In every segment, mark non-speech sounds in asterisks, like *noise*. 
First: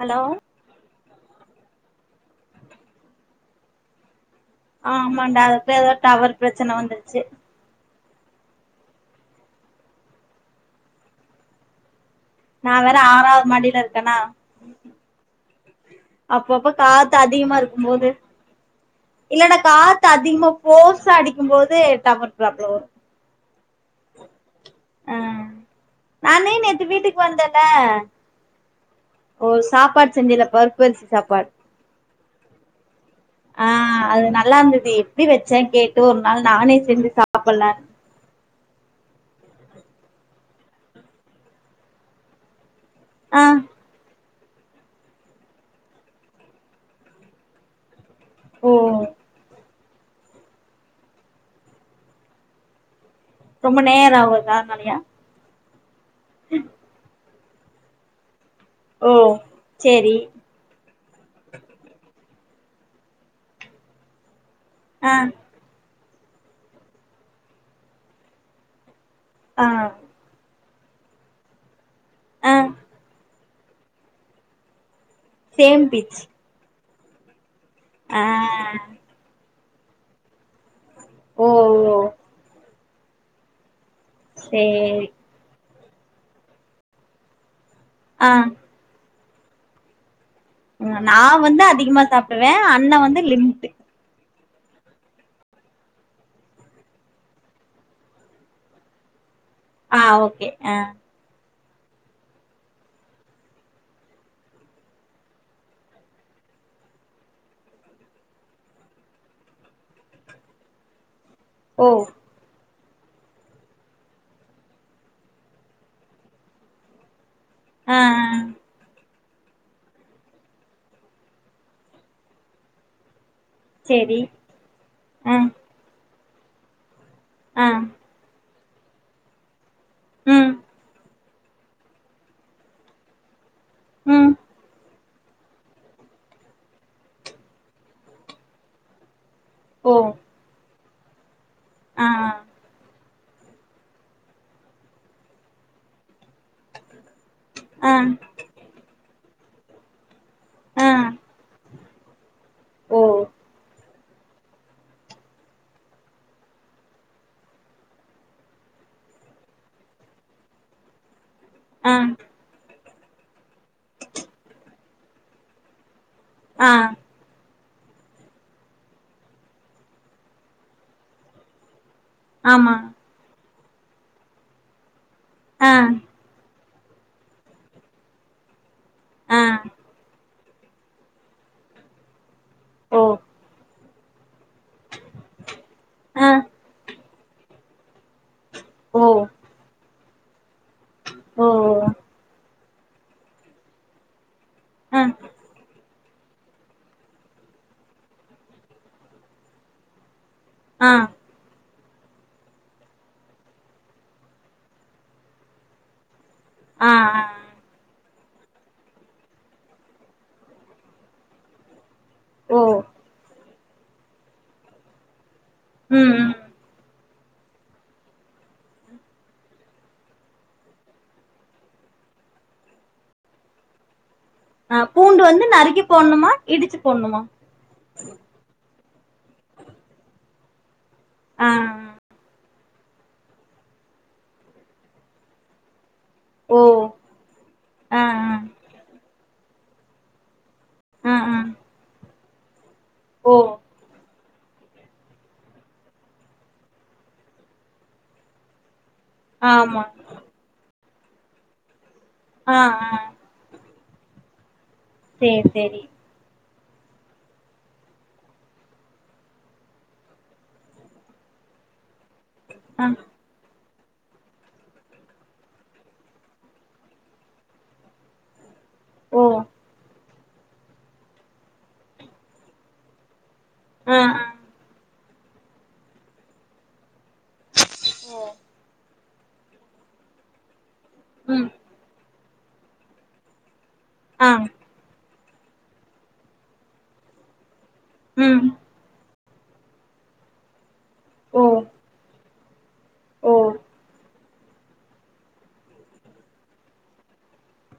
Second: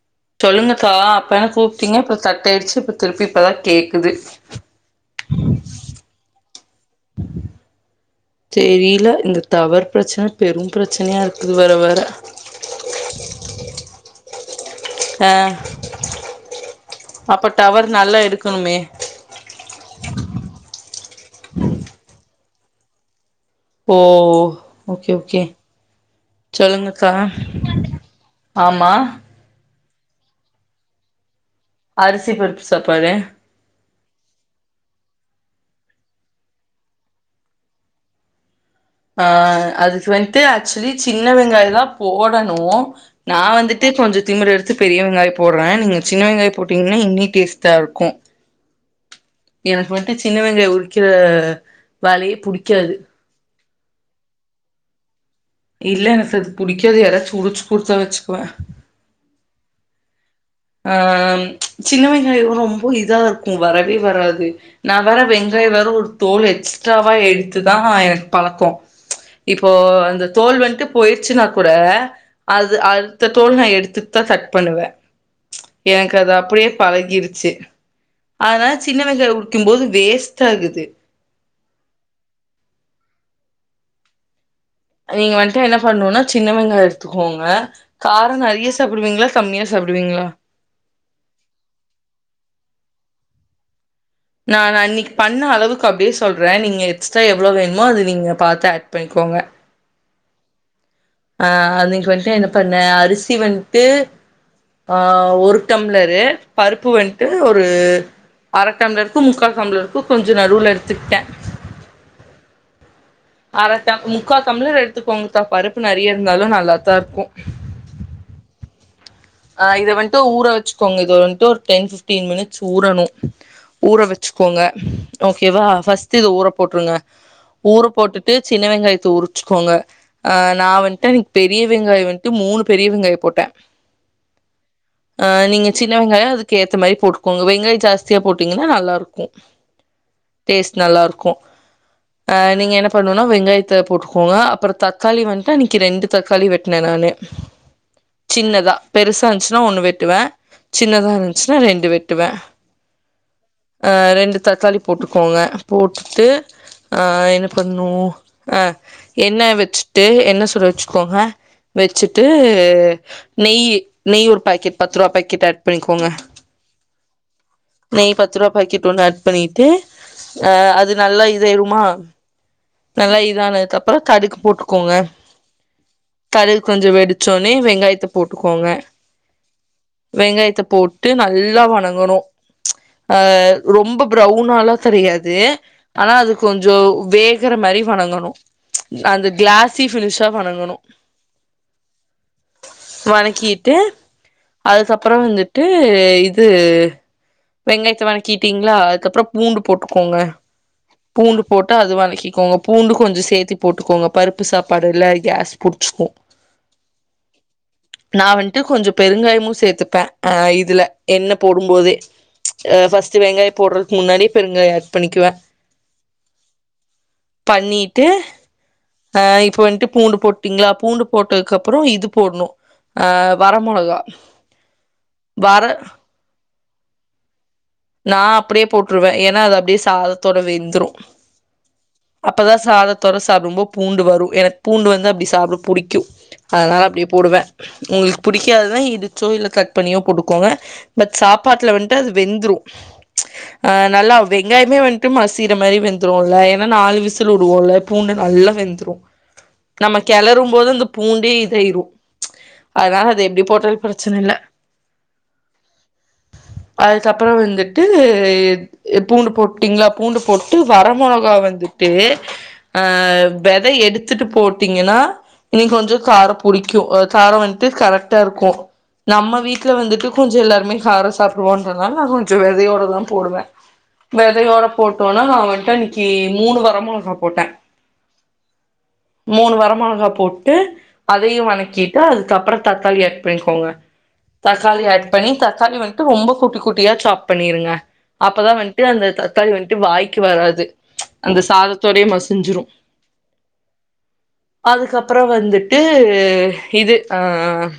hello சொல்லுங்கக்கா அப்ப என்ன கூப்பிட்டீங்க அப்புற தட்ட ஆயடுச்சு இப்ப திருப்பி இப்பதான் கேக்குது ஆமாண்டா அதுக்கு பேருதா டவர் ப்ரச்சன வந்துருச்சு தெரில இந்த தவர் பிரச்சன பெரும் பிரச்சனையா இருக்குது வர வர நா வேற ஆறாவது மாடில இருக்கனா ஆ அப்பப்ப காத்து அப்ப அதிகமா டவர் இருக்கும்போது நல்லா இருக்கணுமே இல்லன்னா காத்து அதிகமா போஸ் ஸ்ஸா அடிக்கும் போது டவர் ப்ராப்ளோ ஓ ஓ ஓகே ஓகே நானே நேத்து சொல்லுங்கக்கா வீட்டுக்கு வந்தேல ஆமா சாப்பாட் செஞ்சில்ல பருப்பு அரிசி சாப்பாட் அரிசி பருப்பு சாப்பாடு அதுல நல்லா இருந்தது எப்படி வச்சேன்னு கேட்டு ஒரு நாள் நானே செஞ்சு சாப்பட்லான் அ அதுக்கு வந்துட்டு ஆக்சுவலி சின்ன வெங்காயொந்தா போடணு நா ஆ வந்துட்டு கொஞ்ச திமிரெடுத்து பெரிய வெங்காயொ போட்றே நீங்க சின்ன வெங்காயொ போட்டீங்கன்னா இன்னி டேஸ்ட்டா இருக்கும் ஓ எனக்கு வந்ட்டு சின்ன வெங்காயொ உரிக்கற வேலையே புடிக்காது ரொம்ப நேரோ ஆகு அது அதுனாலயா இல்லங்க சிஸ் புடிக்காது யாராச்சு உரிச்சு குடுத்தா வச்சுக்குவே ஓ சேரி ஆ அம் சின்ன வெங் காயோ ரொம்ப இதா இருக்கும் வரவே வராது நா ஆ வேற வெங்காயொ வேற ஒரு தோல் எக்ஸ்ட்ராவா எடுத்துதா எனக்கு பலக்கோ ஆ இப்போ அந்த தோல் வந் ட்டு போயிருச்சுன்னாக் கூட ஆ அது அடுத்தத் தோல் நா எடுத்துட் தா தட் பண்ணுவே சேம் எனக்கு பிச் அது அப்படியே பளகிடுச்சு ஆ அதனால சின்ன வெங்காயோ உரி க்கும்போது வேஸ்ட் ஆகுது ஓ ஓ சேரி நீங்க வந்ட்டு என்னப் பண்ணோன்னா சின்ன வெங்காயோ எடுத்துக்கோங்க ஆ காரோ நரைய சாப்டுவீங்களா கம்மியா சாப்டுவீங்களா நா வந்து அதிகமா சாப்டுவே அண்ண வந்து லிமிட்டு நான் அன்னிக்கு பண்ண அளவுக்கு அப்டே சொல்றே நீங்க எக்ஸ்ட்ரா எவ்ளோ வேணுமோ அது நீங்க பாத்து அட் பண்ணிக்கோங்க ஆ ஓகே ஆ ஆ அன்னைக்கு வந்ட்டு என்ன பண்ண அரிசி வந்ட்டு ஆ ஒரு டம்ளரு பருப்பு வந்ட்டு ஒரு அர டம்ளர்க்கு முக்கால் டம்ளருக்கு கொஞ்சொ நடுல எடுத்துக்டே ஓ அர டம் முக்கால் டம்பளர் எடுத்துக்கோங்கக்கா பருப்பு நெறைய இருந்தாலு நல்லாத்தா இருக்கும் ஆ ஆ ஆ இத வந்ட்டு ஊற வச்சுக்கோங்க இது வந்ட்டு ஒரு டென் பிஃப்டீன் மினிட்ஸ் ஊறணு ஊற சேரி வச்சுக்கோங்க ஆ ஓகேவா பஃஸ் ட்டு இது ஊற போட்ருங்க ஆ ஊறப் போட்டுட்டு சின்ன வெங்காயத்த உரிச்சுக்கோங்க அ ம் நா வந்ட்டு அன்னிக் பெரிய வெங்காயொ வந்ட்டு மூணு பெரிய வெங்காயொ போட்டே ம் ஆ நீங்க சின்ன வெங்காயொ அதுக்கு ஏத்த மாரி போட்டுக்கோங்க வெங்காயொ ஜாஸ்தியா போட்டீங்கன்னா நல்லாருக்கு ஓ ஸ்ட் நல்லாருக்கு ஆ நீங்க என்ன பண்ணு னொ வெங்காயத்த போட்டுக்கோங்க அப்புறொ தக்காளி வந்ட்டு அன்னிக்கி ரெண்டு தக்காளி வெட்ன நானு ஆ சின்னதா பெருசா இருந்துச்சுன்னா ஒன்னு வெட்டுவே ஆ சின்னதா இருந்துச்சுன்னா ரெண்டு வெட்டுவே ஓ ஆ ரெண் ரெண்டு தக்காளி போட்டுக்கோங்க போட்டுட்டு ஆ என்ன பண்ணு அ எண்ணெ வெச்சுட்டு எண்ணெ சுட வெச்சுக்கோங்க ஆ வெச்சுட்டு நெய்யி நெய் ஒரு பாக்கெட் பத்ரூவா பாக்கெட் ஆட் பண்ணிக்கோங்க ஆ நெய் பத்ரூவா பாக்கெட் ஒண்ணு அட் பண்ணிட்டு அ அது நல்லா இதாய்ருமா ஆமா நல்லா இதானது க்கப்புறொ கடுகு போட்டுக்கோங்க ஆ அது கொஞ்சொ வெடிச்சோன்னே வெங்காயத்த போட்டுக்கோங்க ஆ வெங்காயத்த போட்டு நல்லா வணங்கணு ஓ அ ரொம்பப் ப்ரௌவுன் னாலோ தெரியாது ஆனா ஆ அது கொஞ்சொ வேகுற மாரி வனங்கணு ஓ அந்த கிளாசி ஃபினிஷ் ட்டா வனங்கணு ஓ வனக்கி ட்டு ஆ அதுக்கப்புறொ வந்துட்டு அ இது வெங்காயத்த வனக்கீட்டீங்ளா அதுக்கப்றம் பூண்டு போட்டுக்கோங்க ஆ பூண்டு போட் டு‌ அது வனக்கிக்கோங்க பூண்டு கொஞ்சொ சேத்தி போட்டுக்கோங்க பருப்பு சாப்பாடுல்ல கேஸ் புடுச்சுக்கு ஆ ஆ நா வன் ட்டு கொஞ்ச பெருங்காயமு சேத்துப்பே அ இதுல எண்ண போடும்போதே ஓ அ ஃபஸ்ட்டு வெங்காய போட்றதுக்கு முன்னாடியே பெருங்காய ஆட் பண்ணிக்கிவே ம் ம் பண்ணிட்டு அ இப்ப வன்ட்டு பூண்டு போட்டீங்ளா பூண்டு போட்டதுக்கப்றொ இது போட்ணு அ வரமொளகா ஆ பூண்டு வந்து நறுக்கி போன்ணுமா இடுச்சு போண்ணுமா நா அப்புடியே போட்ருவே ஏன்னா அது அப்டியே சாதத்தோட வெந்துரு அ அ அப்பதா சாதத்தோட சாப்டும்போ பூண்டு வரு எனக் பூண்டு வந்து அப்டி சாப்ட புடிக்கு ஓ அதுனால அப்டியே போடுவ ஆ உங்ளுக்கு புடிக்காதுனா இடு ச்சோ இல்ல கட் பண்ணியோ போடுக்கோங்க பட் ஆ ஆ ஆ சாப்பாட்ல வன்ட்டு அது வெந்துரு ஓ *inaudible* அ நல்லா வெங்காயமே வன்ட்டு மசியிற மாரி வெந்துருல்ல ஏன்னா நாலு விசில் உடுவோல்ல பூண்டு நல்லா வெந்துரு ஆமா நம்ம கெளரும் போதுந்த பூண்டு இதயிரு ஆ ஆ அதுனால அது எப்டி போட்டாலு பிரச்சனல்ல சேர் சேரி அதுக்கப்புறொ வந்து ட்டு பூண்டு போட்டீங்களா பூண்டு போட்டு வர மொளகா வந்து ஆ எடுத்துட்டு போட்டீங்கன்னா இன்னைக்கு கொஞ்சம் காரம் புடிக்கும் காரம் வந்துட்டு கரெக்டா இருக்கும் ஓ நம்ம வீட்டுல வந்துட்டு கொஞ்சம் எல்லாருமே கார சாப்பிடுவோன்றதுனால நா விதையோடு தான் போடுவேன் ஆ ஆ வெதயோட போட் ஆனா நான் வந்துட்டு அன்னைக்கி மூனு வரமெளாக போட்டேன் ஓ மூணு வர மொளகா போட்டு ம் அதையும் வணக்கிட்டா அதுக்கு அப்புறம் தக்காளி ஆட் பண்ணிக்கோங்க ஆ தக்காளிய பண்ணி தக்காளி வந்துட்டு ரொம்ப குட்டி குட்டியா சாப்ப பண்ணிருங்க ம் அப்பதான் வந்துட்டு அந்த தக்காளி வந்துட்டு வாய்க்கு வராது அந்த ஓ சாதத்தோடேயே மசூ ஞ்சுறும் ஓ அதுக்கப்பறம் வந்துட்டு இது ஆஹ்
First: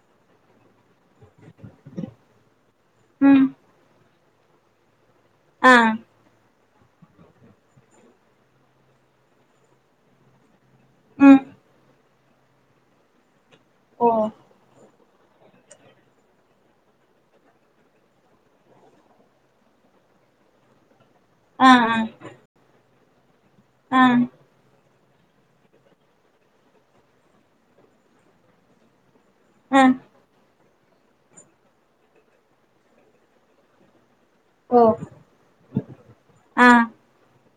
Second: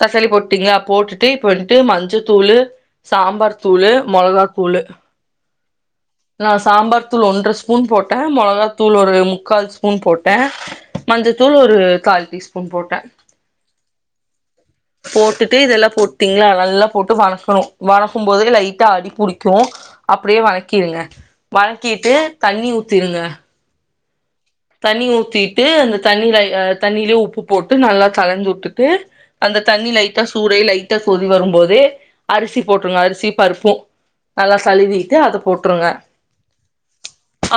தக்காளி போட்டீங்களா போட்டுட்டு போயிட்டு மஞ்ச தூளு ம் சாம்பார் தூளு மொளகா தூளு ஆஹ் நான் சாம்பார் தூள் ஒன்ற ஸ்பூன் போட்டேன் மொளகா தூள் ஒரு முக்கால் ஸ்பூன் போட்டேன் ம் மஞ்சத்தூள் ஒரு கால் டீஸ்பூன் போட்டேன் போ போட்டுட்டு இதெல்லாம் போட்டீங்களா நல்லா போட்டு வனக்கணும் வனக்கும் போது லைட்டா அடி புடிக்கும் அப்படியே வனக்கிடுங்க ஆ வனக்கிட்டு தண்ணி ஊ திருங்க ஆஹ் தண்ணி ஊத்திட்டு அந்த தண்ணி அஹ் தண்ணியிலேயே உப்பு போட்டு நல்லா தளந்து உட்டுட்டு அந்த ஆ தண்ணி லைட்டா சூடே கொதி வரும்போதே அரிசி போட்டருங்க அரிசி பருப்பும் நல்லா ஓ கழுவிட்டு அத போட்டுருங்க ஆ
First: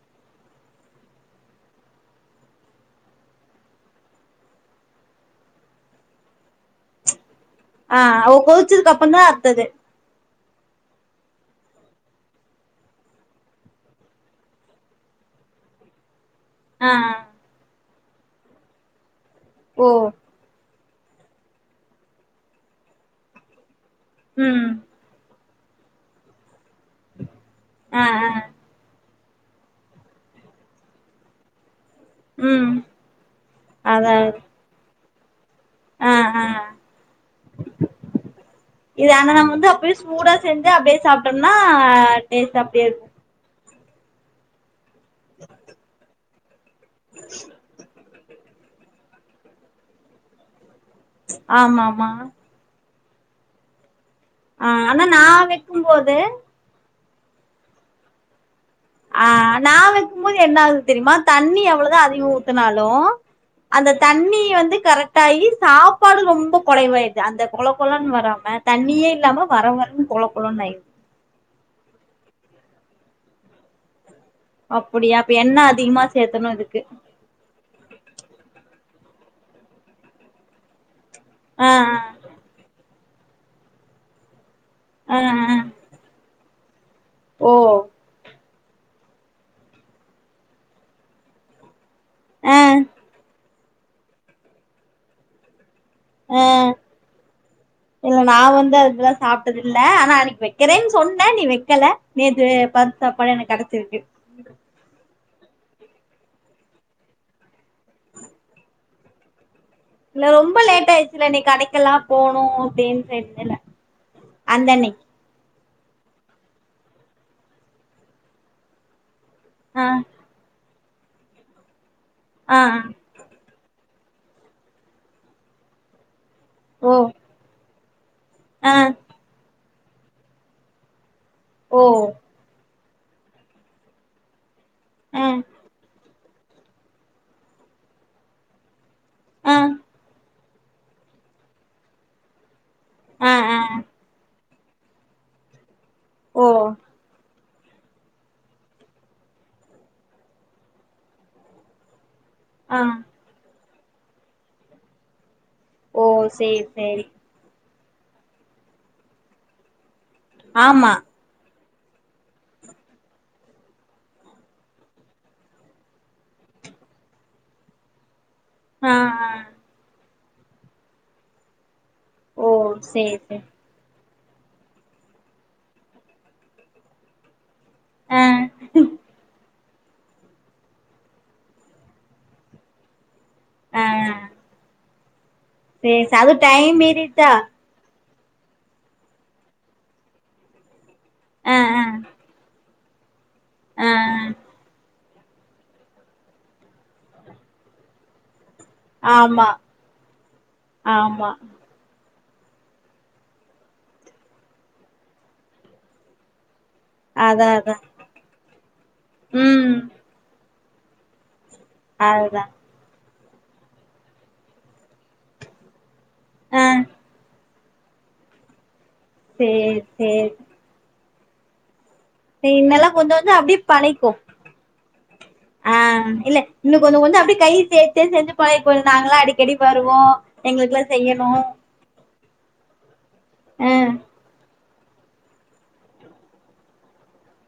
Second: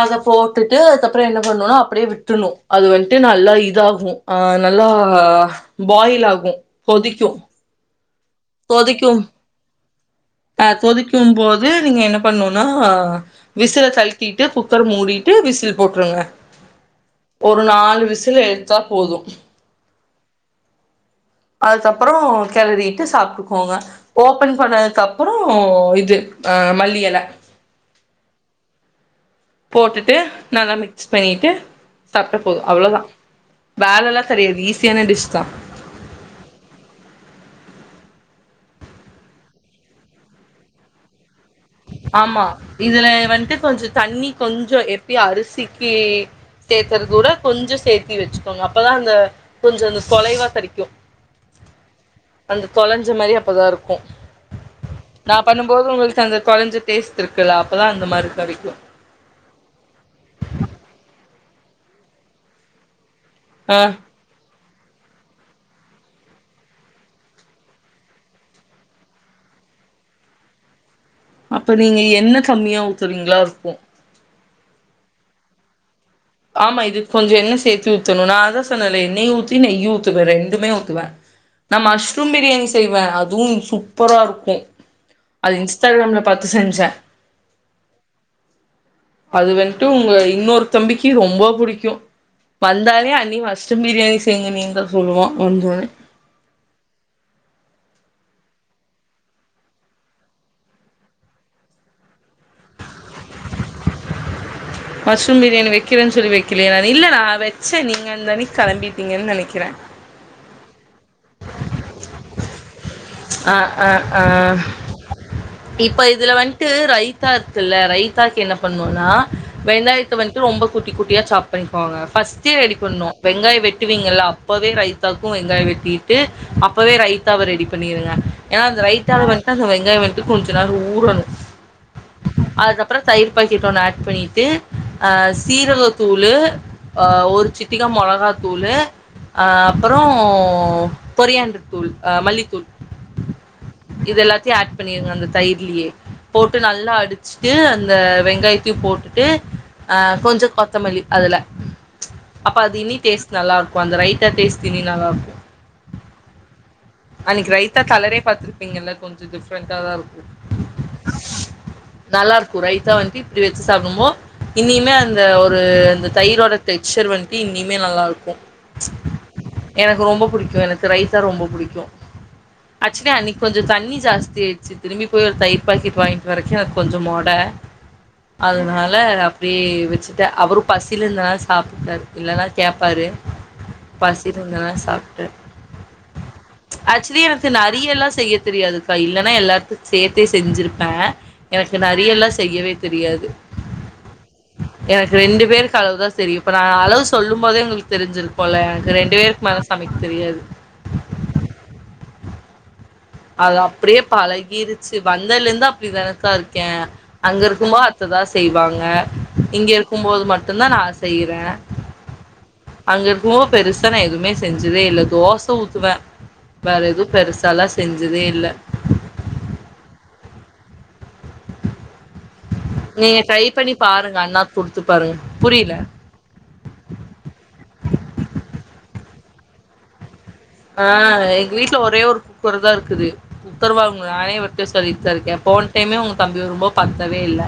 அத போட்டுட்டு அதுப்றொ என்ன பண்ணுன்னா அப்டியே விட்டுர்ணு அது வந்ட்டு நல்லா இதாகு ஆ நல்லா பாயில் ஆகு கொதிக்கு ஆ அவ கொதிச்சதுக்கு அப்பந்தா கொதிக்கும் அத்தது அ கொதிக்கும் போது நீங்க என்ன பண்ணுன்னா விசில கழுத்திட்டு குக்கர் மூடிட்டு விசில் போட்ருங்க ஆ ஆ ஒரு நால் விசில எடுத்தா போதும் ஓ அதுக்கப்றொ கெளறிட்டு சாப் ட்டுக்கோங்க ஓபன் ம் பண்ணதுக்கு அப்பறொ ஓ இது அ மல்லி எல ஆ ஆ போட்டுட்டு நல்லா மிக்ஸ் பண்ணிட்டு சாப்ட்டா போதும் ம் அவ்ளோதா வேலல்லா அதாவது கெடையாது ஈஸியான டிஷ் சாப் ஆ ஆ இது ஆனா நம்ப வந்து அப்பயே சூடா செஞ்சு அப்டே சாப்ட்டொன் ன்னா ஆமா டேஸ்ட் அப்டே இதுல இருக்கும் வந்ட்டு கொஞ்சோ தண்ணி கொஞ்சொ எப் ப்பிடி அரிசிக்கி சேக்கர் கூட கொஞ்சொ சேத் த்தி வெச்சுக்கோங்க அப்பதா அந்த கொஞ்சொ அந்த கொலைவா கெடைக்கு ஆமாம்மா கொலஞ்ச மாரி அப்பதா இருக்கும் ஆ ஆனா நா வைக்கும்போது கொஞ்சொ டேஸ்ட் இருக்குல்ல அப்பதா அந்த மாரி கெடைக்கு ஆ நா வைக்கும் போது என்ன ஆகுது தெரியுமா தண்ணி எவ்ளோதா அதிகொ ஊத்தனாலு ஆ அந்த தண்ணி வந்து கரெக்டாயி சாப்பாடு ரொம்ப கொழைவாய்ட்து அந்த கொள கொளன்னு வராம தண்ணியே இல்லாம வர வரன்னு கொள கொளன்னு ஆயிட்து அப்ப நீங்க என்ன கம்மியா ஊத்துறீங்களா இருக்கும் அப்படியா அப்ப என்ன அதிகமா ச ஆமா இதுக் கொஞ்சொ எண்ணெ சேத்து த்துணு நா அதா சொன்னல எண்ணயு ஊத்தி நெய்யு ஊத்துவே ரெண்டுமே ஊத்துவே ஆ நா மஷ்ரூம் பிரியாணி செய்வ் வ அதுவு சூப்பரா இருக்கும் ஆ ஆ அது ஆ இன்ஸ்டாகிராம்ல பத் செஞ்சே ஓ அது வந்ட்டு உங்க இன்னொரு தம்பி கீ ரொம்ப புடிக்கு ஆ வந்தானே அண்ணி மஸ் சுமிடியானி செய்ங்க நிந்தா சொல்லுவா வந்தோனே ஆ இல்ல நா வந்து அதுல்லா சாப்ட்டதில்ல ஆனா அன்னிக்கு வெக்கிறே சொன்னே நீ வெக்கல நேத்து பத்து சாப்பாடு எனக்கு கெடச்சிருக்கு மஷ்ரூம் பிரியாணி வைக்கிறே சொல்லி வைக்கிலியா நா இல்ல டா வச்சே நீங்க அந்தன்னிக் கிளம்பிட்டீங்கன்னு நெனைக்கிறே இல்ல ரொம்ப லேட் ஆயிடுச்சுல நீ கடைக்கெலா போனு அப்டின் அ அ அ இப்ப இதுல வந்ட்டு ரைத்தா இருக்குல்ல ரைத்தாக்கு என்ன பண்ணுவோனா ஆ வெங்காய்த வந்துட்டு ரொம்ப குட்டி குட்டியா சாப் பண்ணிக்கோங்க ஃபர்ஸடே ஆ ரெடிக்கணு வெங்காயோ வெட்டி வெட்டுவீங்கல்ல அப்பவே ரைதாக்கு வெங்காயோ வெட்டிட்டு அப்பவே ஓ ரைத்தாவ ரெடிப் பணிருங்க ஏன்னா ஆ அந்த ரைட்டால வட்ன அந்த வெங் வெங்காயவெட்டு கொஞ்ச நேரோ ஊறனு ஓ அதுக்கப்றோ தயிர் பாக்கெட் ஒன்னு ஆட் பண்ணிட்டு அ ஆ சீரக தூள் துளு அ ஒரு சிட்டிக்க மொளகாதூளு அ ஆ அப்பரோ ம் கொரியாண்டார் தூள் அ மல்லித்தூள் ஆ ஆ இதெல்லாத் த்யு ஆட் பண்ணிருங்க அந்த தயிர்லியே ஓ போட்டு நல்லா அடிச் ட்டு அந்த வெங்காயத்தையு போட்டுட் அ கொஞ்சோ கொத்தமல்லி அதுல அப்ப அது ஆ இனி டேஸ்ட் நல்லா இருக் ஒ அந்த ரைட்டா தேச்தீ நி நல்லாருக்கு ஓ செரி அன்னிக்கு ரை ட்டா கலரே பார்த்திருப்பீங்கல்ல கொஞ்ச டிஃப்ரெண்டா தா இருக்கு ஆமா நல்லா இருக்கு ரைத்தா வந்து இப்டி வச்சு சாப்பிடும்போ இனிமே அந்த ஒரு அந்த தயிரோட டெக்ஸ்சர் வந்து இனிமே நல்லாருக்கு ஆ ஆ புடிக்கும் எனக்கு ரைஸ்னா ரொம்ப புடிக்கும் ஓ அச்சன சேரி அன்னை சேரி கொஞ்சம் தண்ணி ஜாஸ்தி ச்சு திரும்பி போய் ஒரு தயர் பாக்கெட் வாங்கிட்டு வரைக்கும் அது கொஞ்சம் மொட ஆ அதனால அப்டியே வெச்சுட்டே அவரும் பசியில இருந்தனால சாப்பிட்டாரு இல்ல னா கேப்பாரு பசி இருந்த தா சாப் த ஏ அது ச ஆச்சுவலி எனக்கு நெறைய லா செய்ய தெரியாதுக்கா இல்லைன்னா எல்லாத்தையும் சேர்த்தே செஞ்சிருப்பேன் எனக்கு நெறைய எல்லா செய்யவே தெரியாது ஆஹ எனக்கு ரெண்டு பேருக்கு அளவு தா தெரியும் இப்ப நான் அளவு சொல்லும் போதே உங்களுக்கு தெரிஞ்சிருக்க போல ரெண்டு பேருக்கு ஆமா மேல சமைக்க தெரியாது ஆமா அது அப்படியே பழகிருச்சு வந்ததுல இருந்து அப்படி னக்கா இருக்கு இருக்கன் அங்க அதா அதா இருக்கும்போது அத்தைதான் செய்வாங்க இங்க ம் இருக்கும்போது மட்டும் சொன்ன நா செய்றேன் அதா எதுவும் பெருசா நா எதுமே செஞ்சதே இல்ல தோச ஊத்துவேன் ஆ வேற எதுவும் பெருச தலாஸ் செஞ்சதே இல்ல செரி-செரி இன்னெல்லா கொஞ்சோ நீங்க கொஞ்சோ ட்ரை அப்டி பண்ணி பழக்கிகோ பாருங்க அண்ணாக்கு குடுத்து பாருங்க புரில ஆஹ் இல்ல இன்னு கொஞ்சோ கொஞ்சோ அப்டியே கை சேர்த்தே செஞ்சு பழகிக்கோ நாங்களா அடிக்கடி வருவோம் ஆஹ எங்க வீட்ல ஒரே ஒரு றதா இருக்குது ஆ உத்தரவாங்கலா அனைவ சொல்லிட்டு தான் இருக்கேன் போன டைமே உங்க தம்பி ரொம்ப பத்தவே இல்ல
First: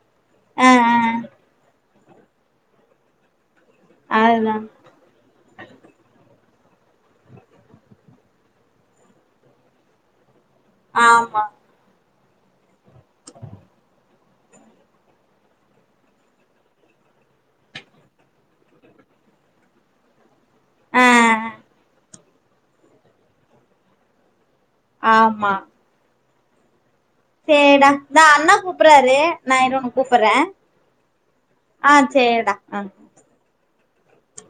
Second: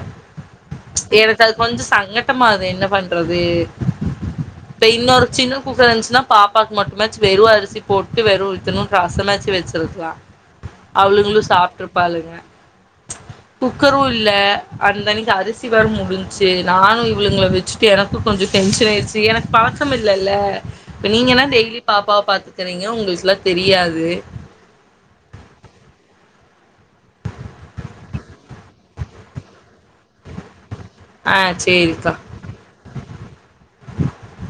ஆ ஆ எனக்கதுகொஞ்ச சங்கட்டமாது என்ன பண்றது அதுதா இப்ப இன்னொரு சின்ன குக்கர் இருந்துச்சுன்னா பா அப்பக் மட்டும் வெறும் அரிசி போட்டு வரும் இத்தனுண்டு ரசமாச்சி வச்சிருக்கலாம் ஆமா அவளுங்களும் சாப்பிட்டுருப்பாளுங்க குக்கரு இல்ல அந்தனக்கு அரிசி வேர முடிஞச்சு நானு இவ்ளுங்கள வச்சுட்டு எனக்கு கொஞ்சோ டென்ஷன் ஆயிடுச்சு எனக்கு பழக்கம் இல்லல ஆ இப்ப நீங்கன்னா டெய்லி பாப்பாவ பாத்து ரிங்க உங்களுக்குல்லா தெரியாது ஆமா சேரி டா தா அண்ணா கூப்றாரு நா இரு உன்ன கூப்பறே ஆ செரி ஆ க்கா சேரிடா ஆ *inaudible*